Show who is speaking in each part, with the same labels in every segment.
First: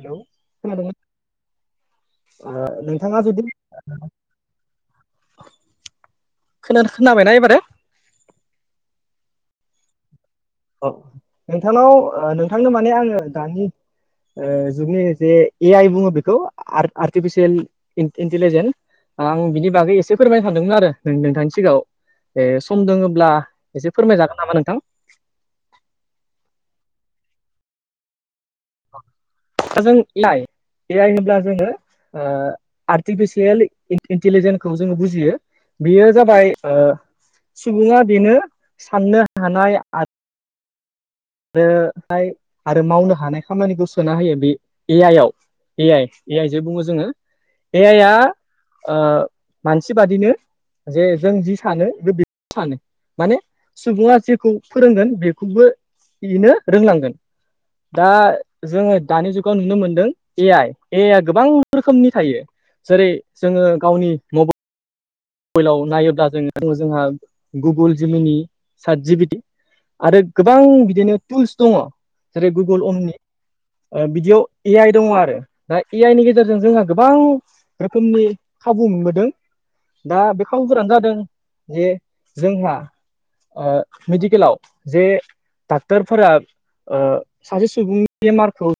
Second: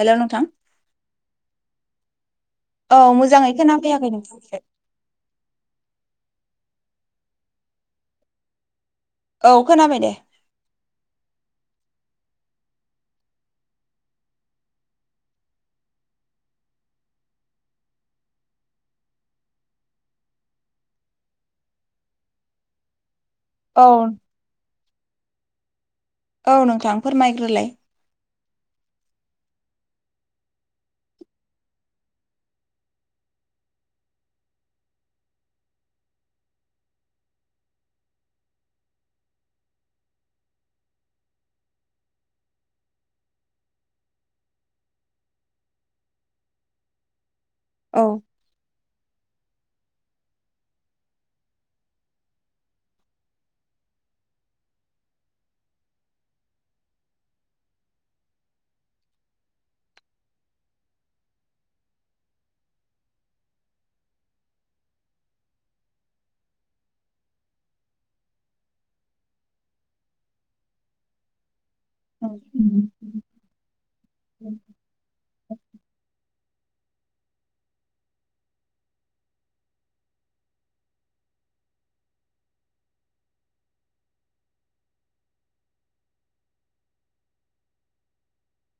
Speaker 1: हेल' नोंथां
Speaker 2: खोनादोंमोन
Speaker 1: औ
Speaker 2: नोंथाङा जुदि
Speaker 1: मोजाङै खोनाफैयाखै नोंथांनिफ्राय
Speaker 2: खोनानो खोनाबायना एबारो?
Speaker 1: औ खोनाबाय दे।
Speaker 2: औ नोंथांनाव ओ नोंथांनो माने आङो दानि ओ जुगनि जे ए आइ बुङो बेखौ आर्टिफिसियेल इन्टिलिजेन्स आं बिनि बागै एसे फोरमायनो सानदोंमोन आरो नोंथांनि सिगाङाव ए सम दोङब्ला?
Speaker 1: औ
Speaker 2: एसे फोरमायजागोन नामा नोंथां।
Speaker 1: औ नोंथांफोर माइग्रोलाय
Speaker 2: दा जों एइ आइ एइ आइ जोङो ओ आर्टिफिसियेल इन्टिलिजेन्खौ जोङो बुजियो बेयो जाबाय ओ सुबुङा बेनो साननो हानाय आरो आरो हायो आरो मावनो हानाय खामानिखौ सोना होयो बे एइ आइ आव एइ आइ एइ आइ जे बुजोङो एइ
Speaker 1: औ
Speaker 2: आइ आ ओ मानसि बादिनो जे जों जि सानो बे बेखौ सानो माने सुबुङा जेखौ फोरोंगोन बेखौबो इनो रोंलांगोन दा जोङो दानि जुगाव नुनो मोनदों ए आइ ए आइ आ गोबां रोखोमनि थायो। जेरै जोङो गावनि मबाइल माइलाव नायोब्ला जोङो जोंहा गुगोल जिमिनि सात जिबिटि आरो गोबां बिदिनो टुल्स दङ
Speaker 1: औ
Speaker 2: जेरै गुगोल अननि ओ बिदियाव ए आइ दङ आरो दा ए आइ नि गेजेरजों जोंहा गोबां रोखोमनि खाबु मोनबोदों दा बे खाबुफोरानो जादों जे जोंहा ओ मेडिकेलाव जे डक्टरफोरा ओ सासे सुबुंनि मारखौ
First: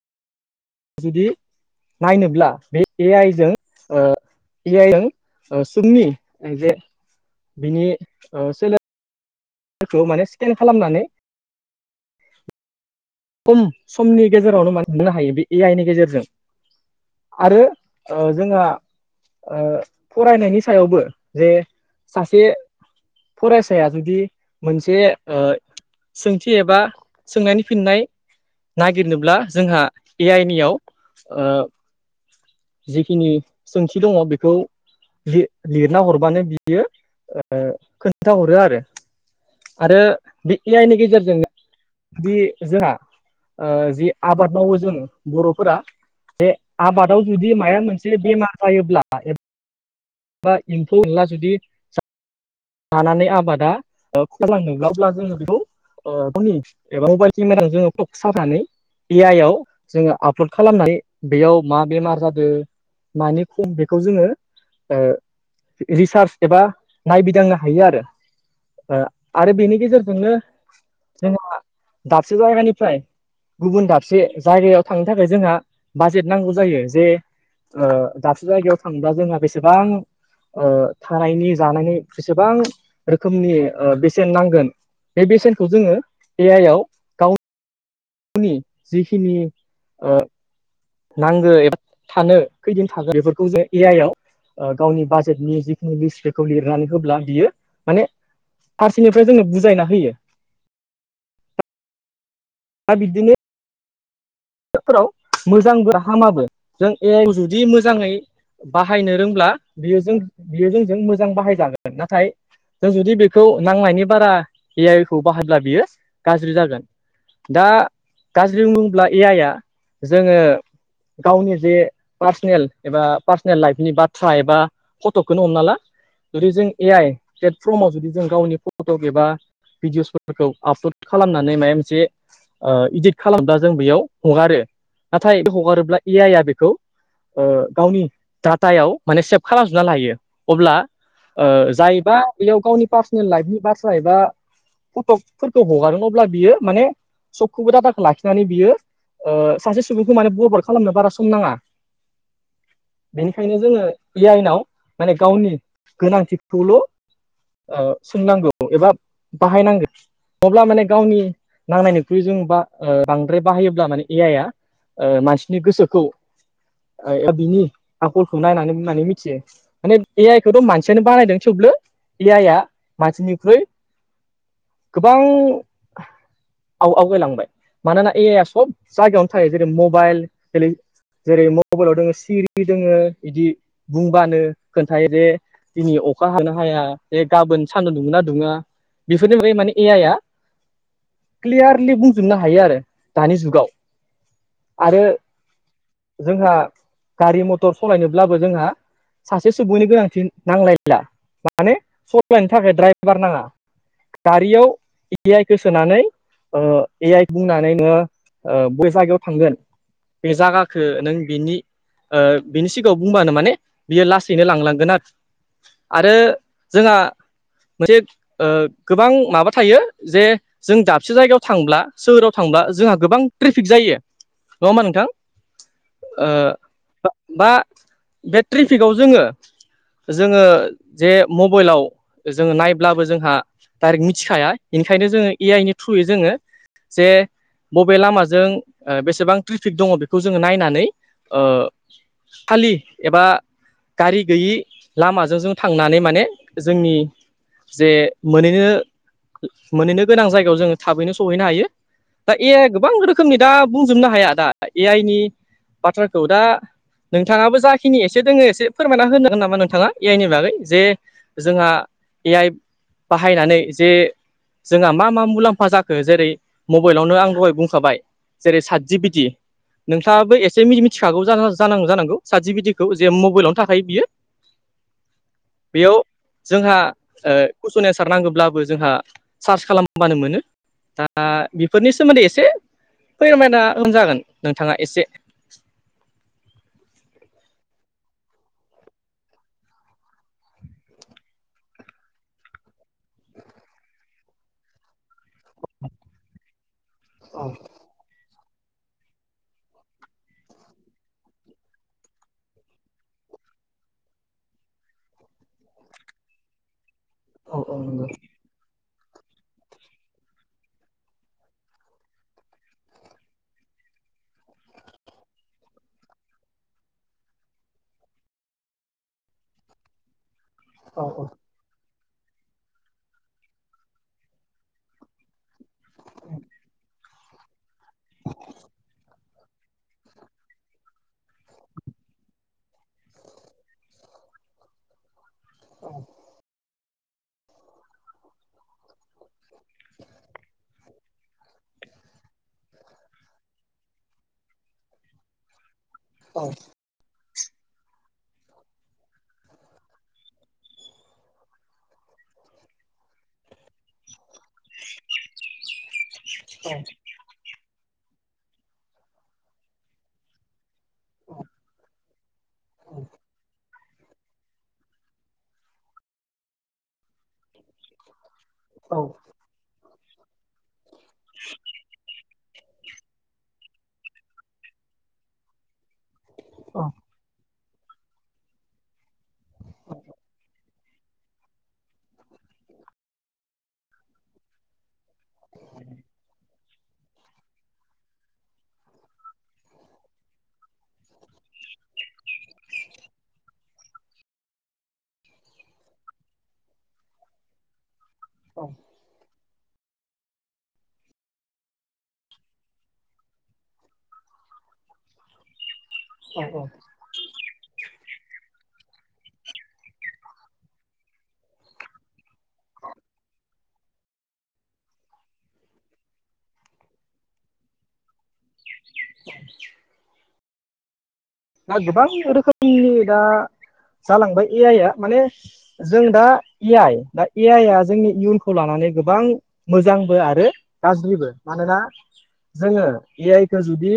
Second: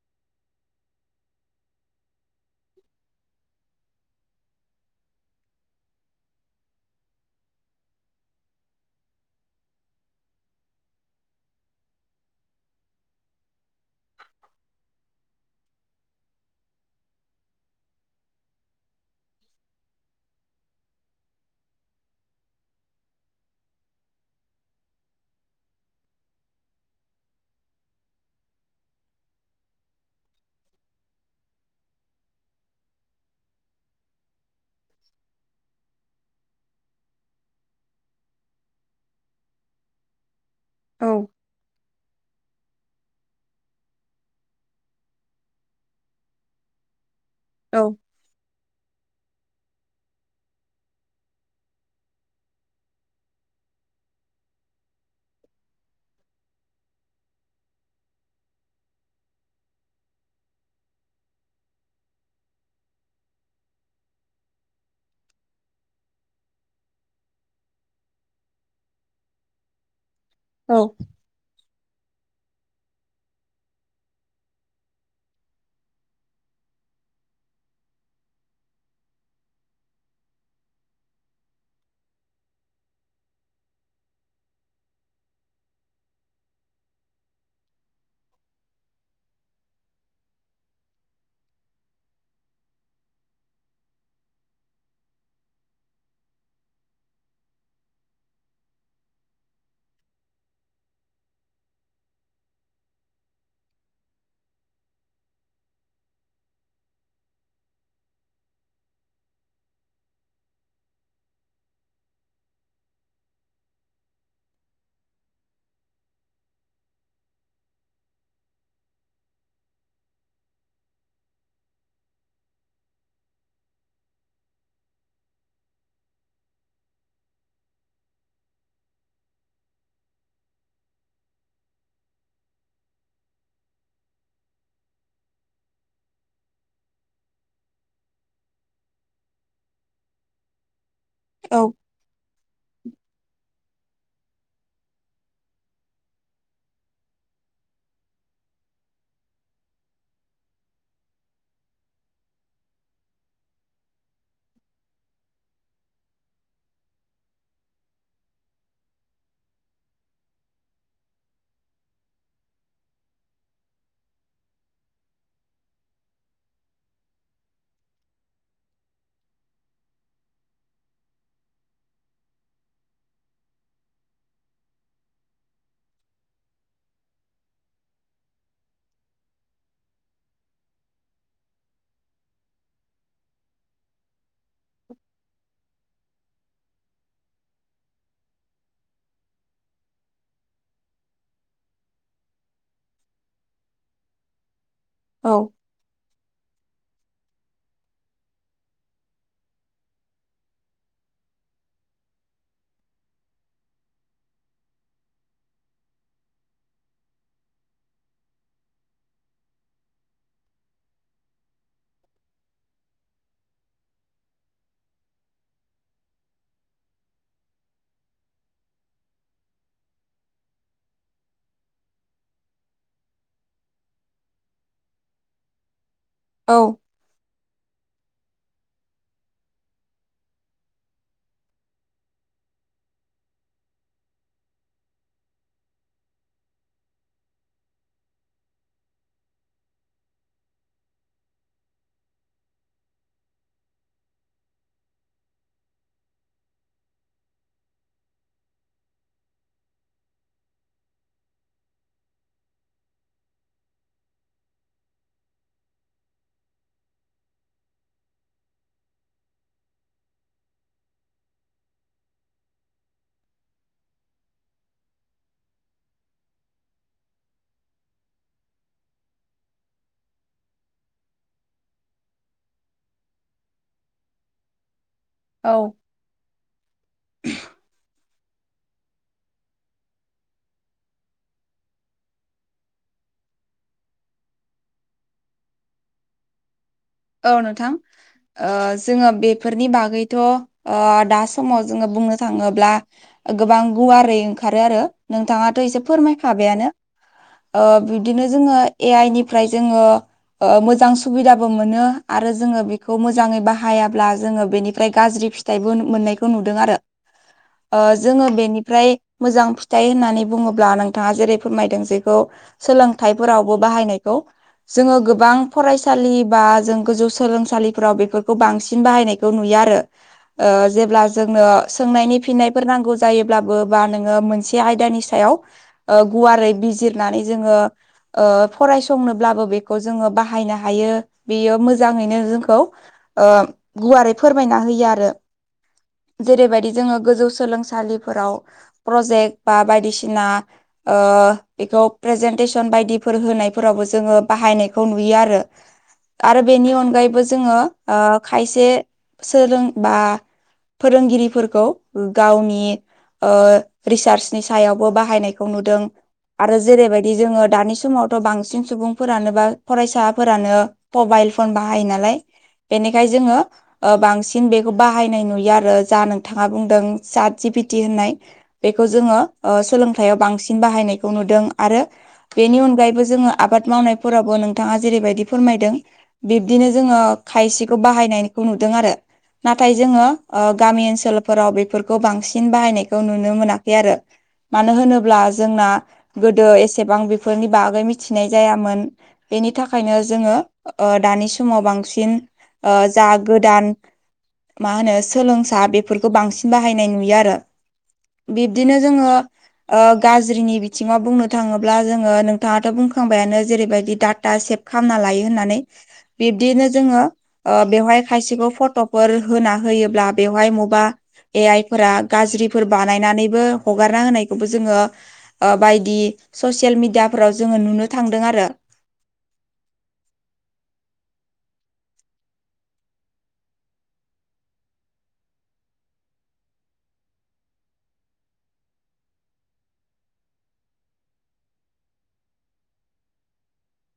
Speaker 2: जुदि नायनोब्ला बे ए आइ जों ओ ए आइ सुमनि जे बिनि सोलाय फोरखौ माने स्केन खालामनानै खम समनि गेजेरावनो मान मोननो हायो बे ए आइ नि गेजेरजों आरो ओ जोंहा ओ फरायनायनि सायावबो जे सासे फरायसाया जुदि मोनसे ओ सोंथि एबा सोंनानै फिननाय नागिरनोब्ला जोंहा ए आइ नियाव ओ जिखिनि सोंथि दङ बेखौ लि -लिरना हरबानो बियो ओ खोन्थााहरो आरो आरो बे ए आइ नि
Speaker 1: औ
Speaker 2: गेजेरजों दि जोंहा ओ जि आबाद मावो जों बर'फोरा जे आबादाव जुदि
Speaker 1: औ
Speaker 2: माया मोनसे बेमार जायोब्ला बा एम्फौ एनला जुदि लानानै आबादा खलांनोब्लाब्ला जोङो बेखौ ओ कनि एबा मबाइल केमेर जोङो फक् सनानै ए आइ आव जोङो आपलड खालामनानै बेयाव मा बेमार जादों मानि खम बेखौ जोङो ओ रिसार्च एबा नायबिदांनो हायो आरो ओ आरो बेनि गेजेरजोंनो
Speaker 1: औ
Speaker 2: जोंहा दाबसे जायगानिफ्राय गुबुन दाबसे जायगायाव थांनो थाखाय जोंहा बाजेट नांगौ जायो जे दाबसे जायगायाव थांबा जोंहा बेसेबां थानायनि जानायनि बेसेबां रोखोमनि बेसेन नांगोन बे बेसेनखौ जोङो ए आइ याव [unintelligible] जिखिनि नांगौ एबा थानो खैदिन थागोन बेफोरखौ जों ए आइ आव गावनि बाजेटनि जिखिनि लिस्ट बेखौ लिरनानै होब्ला बियो माने फारसेनिफ्राय जोंनो बुजायना होयो। दा बिदिनो फोराव मोजांबो हामाबो जों ए आइ जुदि मोजाङै बाहायनो रोंब्ला बियो जों बियो जोंजों मोजां बाहायजागोन नाथाय जों जुदि बेखौ नांनायनि बारा ए आइ खौ बाहायब्ला बियो गाज्रि जागोन दा गाज्रि बुंब्ला ए आइ आ जोङो गावनि जे पार्सनेल एबा पार्सनेल लाइफनि बाथ्रा एबा फटकखौनो हमना ला जुदि जों ए आइ प्लेटफर्माव जुदि जों गावनि फट'क एबा भिडिअ'सफोरखौ आपल'ड खालामनानै माबा मोनसे इदिट खालाम दा जों बेयाव हगारो नाथाय बे हगारोब्ला ए आइ आ बेखौ गावनि डाटायाव माने सेभ खालामजोबना लायो अब्ला
Speaker 1: औ
Speaker 2: जायोबा बेयाव गावनि पार्सनेल लाइफनि बाथ्रा एबा फटकफोरखौ हगारो अब्ला बियो माने सबखौबो डाटाखौ लाखिनानै बियो सासे सुबुंखौ माने बरबाद खालामनो बारा सम नाङा बेनिखायनो जोङो ए आइ नाव माने गावनि गोनांथिखौल' सोंनांगौ एबा बाहायनांगोन अब्ला माने गावनि नांनायनिख्रुइ जों बा बांद्राय बाहायोब्ला माने ए आइ आ मानसिनि गोसोखौ बिनि आखलखौ नायनानै बुंनानै मिथियो माने ए आइखौथ' मानसियानो बानायदों थेवब्लो ए आइ आ मानसिनिख्रुइ गोबां आव- आवगायलांबाय मानोना ए आइ आ सब जायगायावनो थायो जेरै मबाइल जेरै मबाइलाव दोङो सिरि दोङो एदि बुंबानो खोन्थायो जे दिनै अखा हागोन ना हाया बे गाबोन सान्दुं दुङो ना दुङा बेफोरनि बागै माने ए आइ आ क्लियारलि बुंजोबनो हायो आरो दानि जुगाव आरो
Speaker 1: औ
Speaker 2: जोंहा गारि-मथर सालायनोब्लाबो जोंहा सासे सुबुंनि गोनांथि नांलायला माने सलायनो थाखाय द्राइभार नाङा गारियाव ए आइ खौ सोनानै ए आइ बुंनानैनो बै जायगायाव थांगोन बे जायगाखो नों बिनि बिनि सिगाङाव बुंबानो माने बियो लासैनो लां -लांगोन आरो आरो जोंहा मोनसे गोबां माबा थायो जे जों दाबसे जायगायाव थांब्ला सोहोराव थांब्ला जोंहा गोबां ट्रेफिक जायो नङा होमबा नोंथां बा बे ट्रेफिकआव जोङो जोङो जे मबाइलाव जोङो नायब्लाबो जोंहा डाइरेक्ट मिथिखाया बेनिखायनो जोङो ए आइ नि थ्रुयै जोङो जे बबे लामाजों जों बेसेबां ट्रेफिक दङ बेखौ जोङो नायनानै खालि एबा गारि गैयि लामाजों जों थांनानै माने जोंनि जे मोनहैनो मोनहैनो गोनां जायगायाव जोङो थाबैनो सहैनो हायो दा ए आइ गोबां रोखोमनि दा बुंजोबनो हाया दा ए आइ नि बाथ्राखौ दा नोंथाङाबो जाखिनि एसे दोङो एसे फोरमायना होनो हागोन नामा नोंथाङा ए आइनि बागै जे जोंहा ए आइ बाहायनानै जे जोंहा मा मा मुलाम्फा जाखो जेरै मबाइलावनो आं दहाय बुंखाबाय जेरै सात जि पि टि नोंथाङाबो एसे मि-मिथिखागौ जा-जानांगौ जानांगौ सात जि पि टि खौ जे मबाइलावनो थाखायो बियो
Speaker 1: औ
Speaker 2: बेयाव जोंहा ओ कुइसन एन्सार नांगौब्लाबो जोंहा सार्च खालामबानो मोनो दा बेफोरनि सोमोन्दै एसे [unintelligible] जागोन नोंथाङा एसे
Speaker 1: औ नोंथां ओ जोङो बेफोरनि बागैथ' ओ दा समाव जोङो बुंनो थाङोब्ला ओ गोबां गुवारै ओंखारो आरो नोंथाङाथ' एसे फोरमायखाबायानो ओ बिब्दिनो जोङो ए आइ निफ्राय जोङो ओ मोजां सुबिदाबो मोनो आरो जोङो बेखौ मोजाङै बाहायाब्ला जोङो बेनिफ्राय गाज्रि फिथाइबो मोननायखौ नुदों आरो ओ जोङो बेनिफ्राय मोजां फिथाइ होननानै बुङोब्ला नोंथाङा जेरै फोरमायदों जेखौ सोलोंथाइफोरावबो बाहायनायखौ जोङो गोबां फरायसालि बा जों गोजौ सोलोंसालिफ्राव बेफोरखौ बांसिन बाहायनायखौ नुयो आरो ओ जेब्ला जोंनो सोंनायनि फिननायफोर नांगौ जायोब्लाबो बा नोङो मोनसे आयदानि सायाव ओ गुवारै बिजिरनानै जोङो ओ फरायसंनोब्लाबो बेखौ जोङो बाहायनो हायो बेयो मो जाङैनो जोंखौ ओ गुवारै फोरमायना होयो आरो जेरैबायदि जोङो गोजौ सोलोंसालि फोराव प्रजेक्ट बा बायदिसिना ओ एखौ प्रेजेन्टेसन बायदिफोर होनायफोरावबो जोङो बाहायनायखौ नुयो आरो आरो बेनि अनगायैबो जोङो खायसे ओ सोलोंबा फोरोंगिरिफोरखौ गावनि ओ रिसार्चनि सायावबो बाहायनायखौ नुदों आरो जेरैबाय दि जोङो दानि समावथ' बांसिन सुबुंफोरानो बा फरायसाफोरानो मबाइल फन बाहायो नालाय बेनिखायनो जोङो ओ बांसिन बेखौ बाहायनाय नुयो आरो जा नोंथाङा बुंदों सात जि पि टि होननाय बेखौ
Speaker 2: औ
Speaker 1: जोङो सोलोंथाइयाव बांसिन बाहायनायखौ नुदों आरो बेनि अनगायैबो जोङो आबाद मावनायफोरावबो नोंथाङा जेरैबायदि फोरमायदों बिब्दिनो जोङो खायसेखौ बाहायनायखौ नुदों आरो नाथाय जोङो ओ गामि ओनसोलफोराव बेफोरखौ बांसिन बाहायनायखौ नुनो मोनाखै आरो मानो होनोब्ला जोंना गोदो एसेबां बि फोरनि बागै मिथिनाय जायामोन बेनि थाखायनो जोङो ओ दानि समाव बांसिन ओ जा गोदान मा होनो सोलोंसा बेफोरखौ बांसिन बाहायनाय नुयो आरो बिब्दिनो जोङो गाज्रिनि बिथिङाव बुंनो थाङोब्ला जोङो नोंथाङाथ' बुंखांबायानो जेरैबायदि डाटा सेफ खालामना लायो होननानै
Speaker 2: औ औ
Speaker 1: बिब्दिनो जोङो बेवहाय खायसेखौ फट'फोर होना होयोब्ला बेवहाय मबा ए आइ फोरा गाज्रिफोर बानायनानैबो हगारना होनायखौबो जोङो ओ बायदि ससियेल मिडियाफोराव जोङो नुनो थांदों आरो
Speaker 2: दा गोबां रोखोमनि दा जालांबाय ए आइ आ माने जों दा ए आइ दा ए आइ आ जोंनि इयुनखौ लानानै गोबां मोजांबो आरो गाज्रिबो मानोना जोङो ए आइ खो जुदि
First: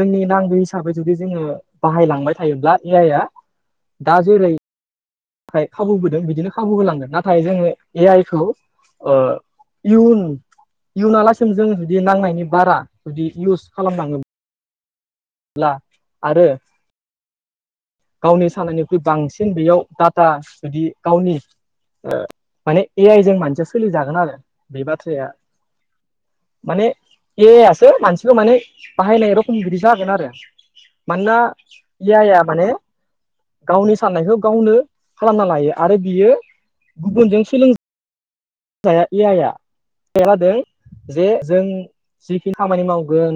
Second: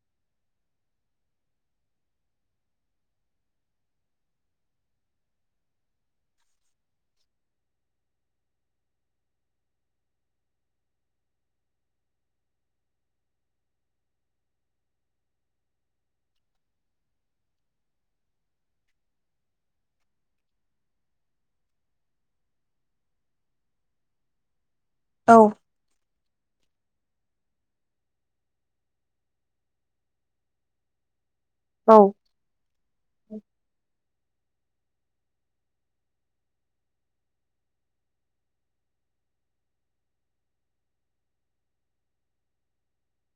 Speaker 2: जोंनि नांगो हिसाबै जुदि जोङो बाहायलांबाय थायोब्ला ए आइआ दा जेरै खाबु होदों बिदिनो खाबु होलांगोन नाथाय जोङो ए आइ खौ आ इउन इयुनलासिम जों जुदि नांनायनि बारा जुदि इउस खालामलाङो ला आरो गावनि सानायनिख्रुइ बांसिन बेैयाव डाटा जुदि गावनि माने ए आइ जों मानसिया सोलिजागोन आरो बे बाथ्राया
Speaker 1: औ
Speaker 2: माने ए आइ सो मानसिखो माने बाहायनाय रखम बिदि जागोन आरो। मानोना
Speaker 1: औ
Speaker 2: ए आइ आ माने गावनि साननायखो गावनो खालामना लायो आरो बियो गुबुनजों सोलों जाया ए आइ लादों जे जों जिखिनि खामानि मावगोन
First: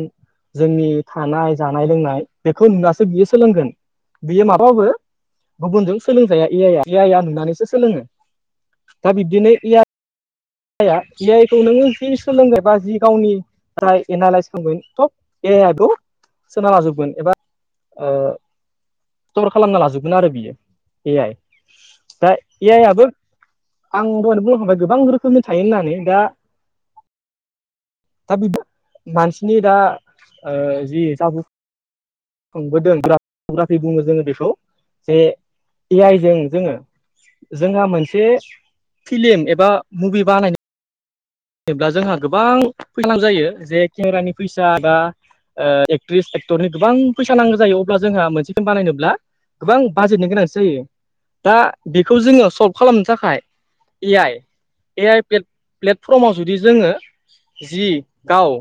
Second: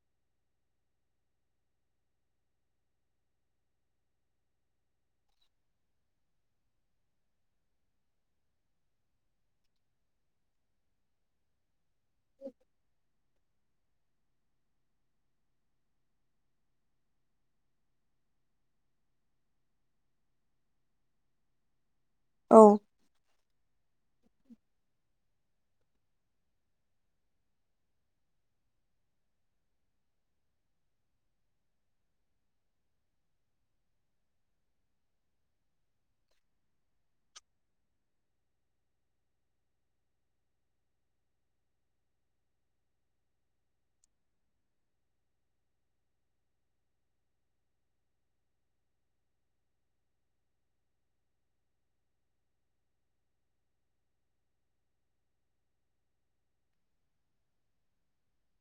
Speaker 2: जोंनि थानाय जानाय लोंनाय बेखौ नुनासो बियो सोलोंगोन बियो माबाबो गुबुनजों सोलोंजाया ए आइ ए आइ आ नुनानैसो सोलोङो दा बिदिनो ए आइ ए आइ आ, ए आइखौ नोङो जि सोलोंगबाय बा जि गावनि नाथाय एनालइस खालामगोन थ' ए आइ इखौ सोना लाजोबगोन एबा स्टर खालामना लाजोबगोन आरो बियो ए आइ। दा
Speaker 1: औ
Speaker 2: ए आइ आबो आं दहायनो बुं हाबाय गोबां रो खोमनि थायो होननानै दा दा बिबो मानसिनि दा ओ जि जा बुं खोंबोदों ग्राफि बुङो जोङो बेखौ बे ए आइजों जोङो जोंहा मोनसे फिल्म एबा मुभि बानायनो जेब्ला जोंहा गोबां फैसा नांगौ जायो जे केमेरानि फैसा दा ओ एक्ट्रिस एक्टरनि गोबां फैसा नांगौ जायो अब्ला जोंहा मोनसे फिल्म बानायनोब्ला गोबां बाजेटनि गोनांथि जायो। दा बेखौ जोङो सल्भ खालामनो थाखाय ए आइ ए आइ प्लेट फ्रमाव जुदि जोङो जि गाव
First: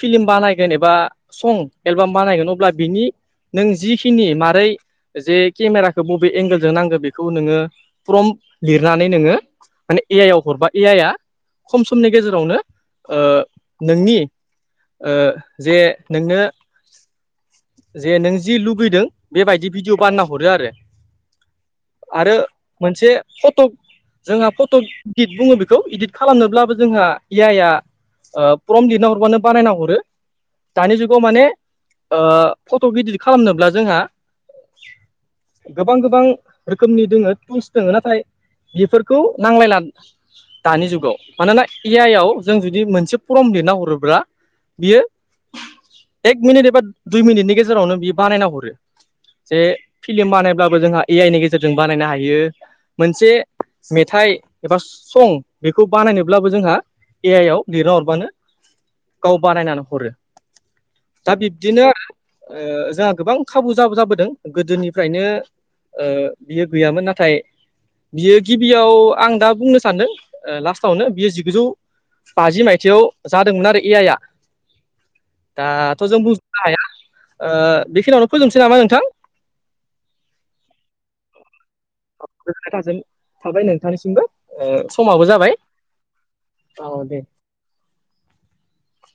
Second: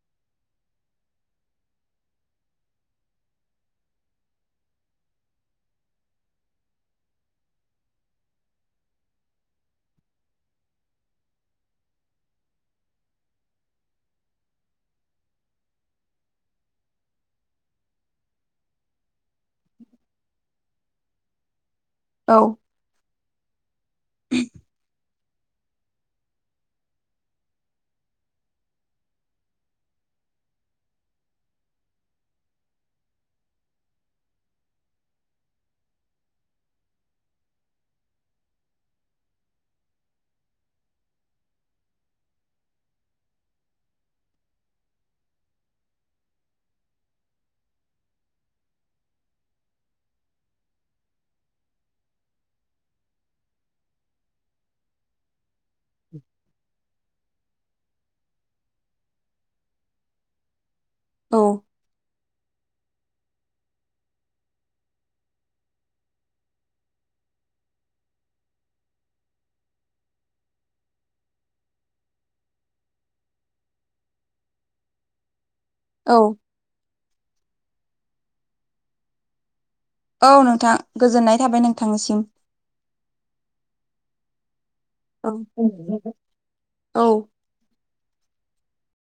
Speaker 2: फिल्म बानायगोन एबा सं एलबाम बानायगोन अब्ला बिनि नों जिखिनि मारै जे केमेराखौ बबे एंगोलजों नांगो बेखौ नोङो प्रम लिरनानै नोङो माने ए आइ आव हरबा ए आइ आ खम समनि गेजेरावनो ओ नोंनि ओ जे नोंनो जे नों जि लुगैदों बेबायदि भिडिअ' बानायना हरो आरो। आरो
Speaker 1: औ
Speaker 2: मोनसे फट' जोंहा फट' इदित बुङो बेखौ इदिट खालामनोब्लाबो जोंहा इ आइआ ओ प्रम लिरना हरबानो बानायना हरो। दानि जुगाव माने ओ फट' इदिट खालामनोब्ला जोंहा गोबां गोबां रोखोमनि दोङो टुल्स दोङो नाथाय बेफोरखौ नांलायला दानि जुग मानोना ए आइ आव जों जुदि मोनसे फर्म लिरना हरोब्ला बियो एक मिनिट एबा दुइ मिनिटनि गेजेरावनो बियो बानायना हरो। जे फिल्म बानायब्लाबो जोंहा ए आइ नि गेजेरजों बानायनो हायो। मोनसे मेथाइ एबा सं बेखौ बानायनोब्लाबो जोंहा ए आइ आव लिरना हरबानो गाव बानायनानै हरो। दा बिब्दिनो आरो ओ जोंहा गोबां खाबु जाबो जाबोदों गोदोनिफ्रायनो ओ बियो गैयामोन नाथाय बियो गिबियाव आं दा बुंनो सानदों लास्टावनो बियो जिगुजौ बाजि मायथाइयाव जादोंमोन आरो ए आइ आ
Speaker 1: [inaudible]
Speaker 2: दाथ'
Speaker 1: औ
Speaker 2: जों बुंजोबनो हाया बेखिनियावनो फोजोबनोसै नामा नोंथां।
Speaker 1: औ नोंथां गोजोननाय थाबाय नोंथांनिसिम
Speaker 2: गोजोनाय थाजों थाबाय नोंथांनिसिमबो समाबो
Speaker 1: औ
Speaker 2: जाबाय औ दे।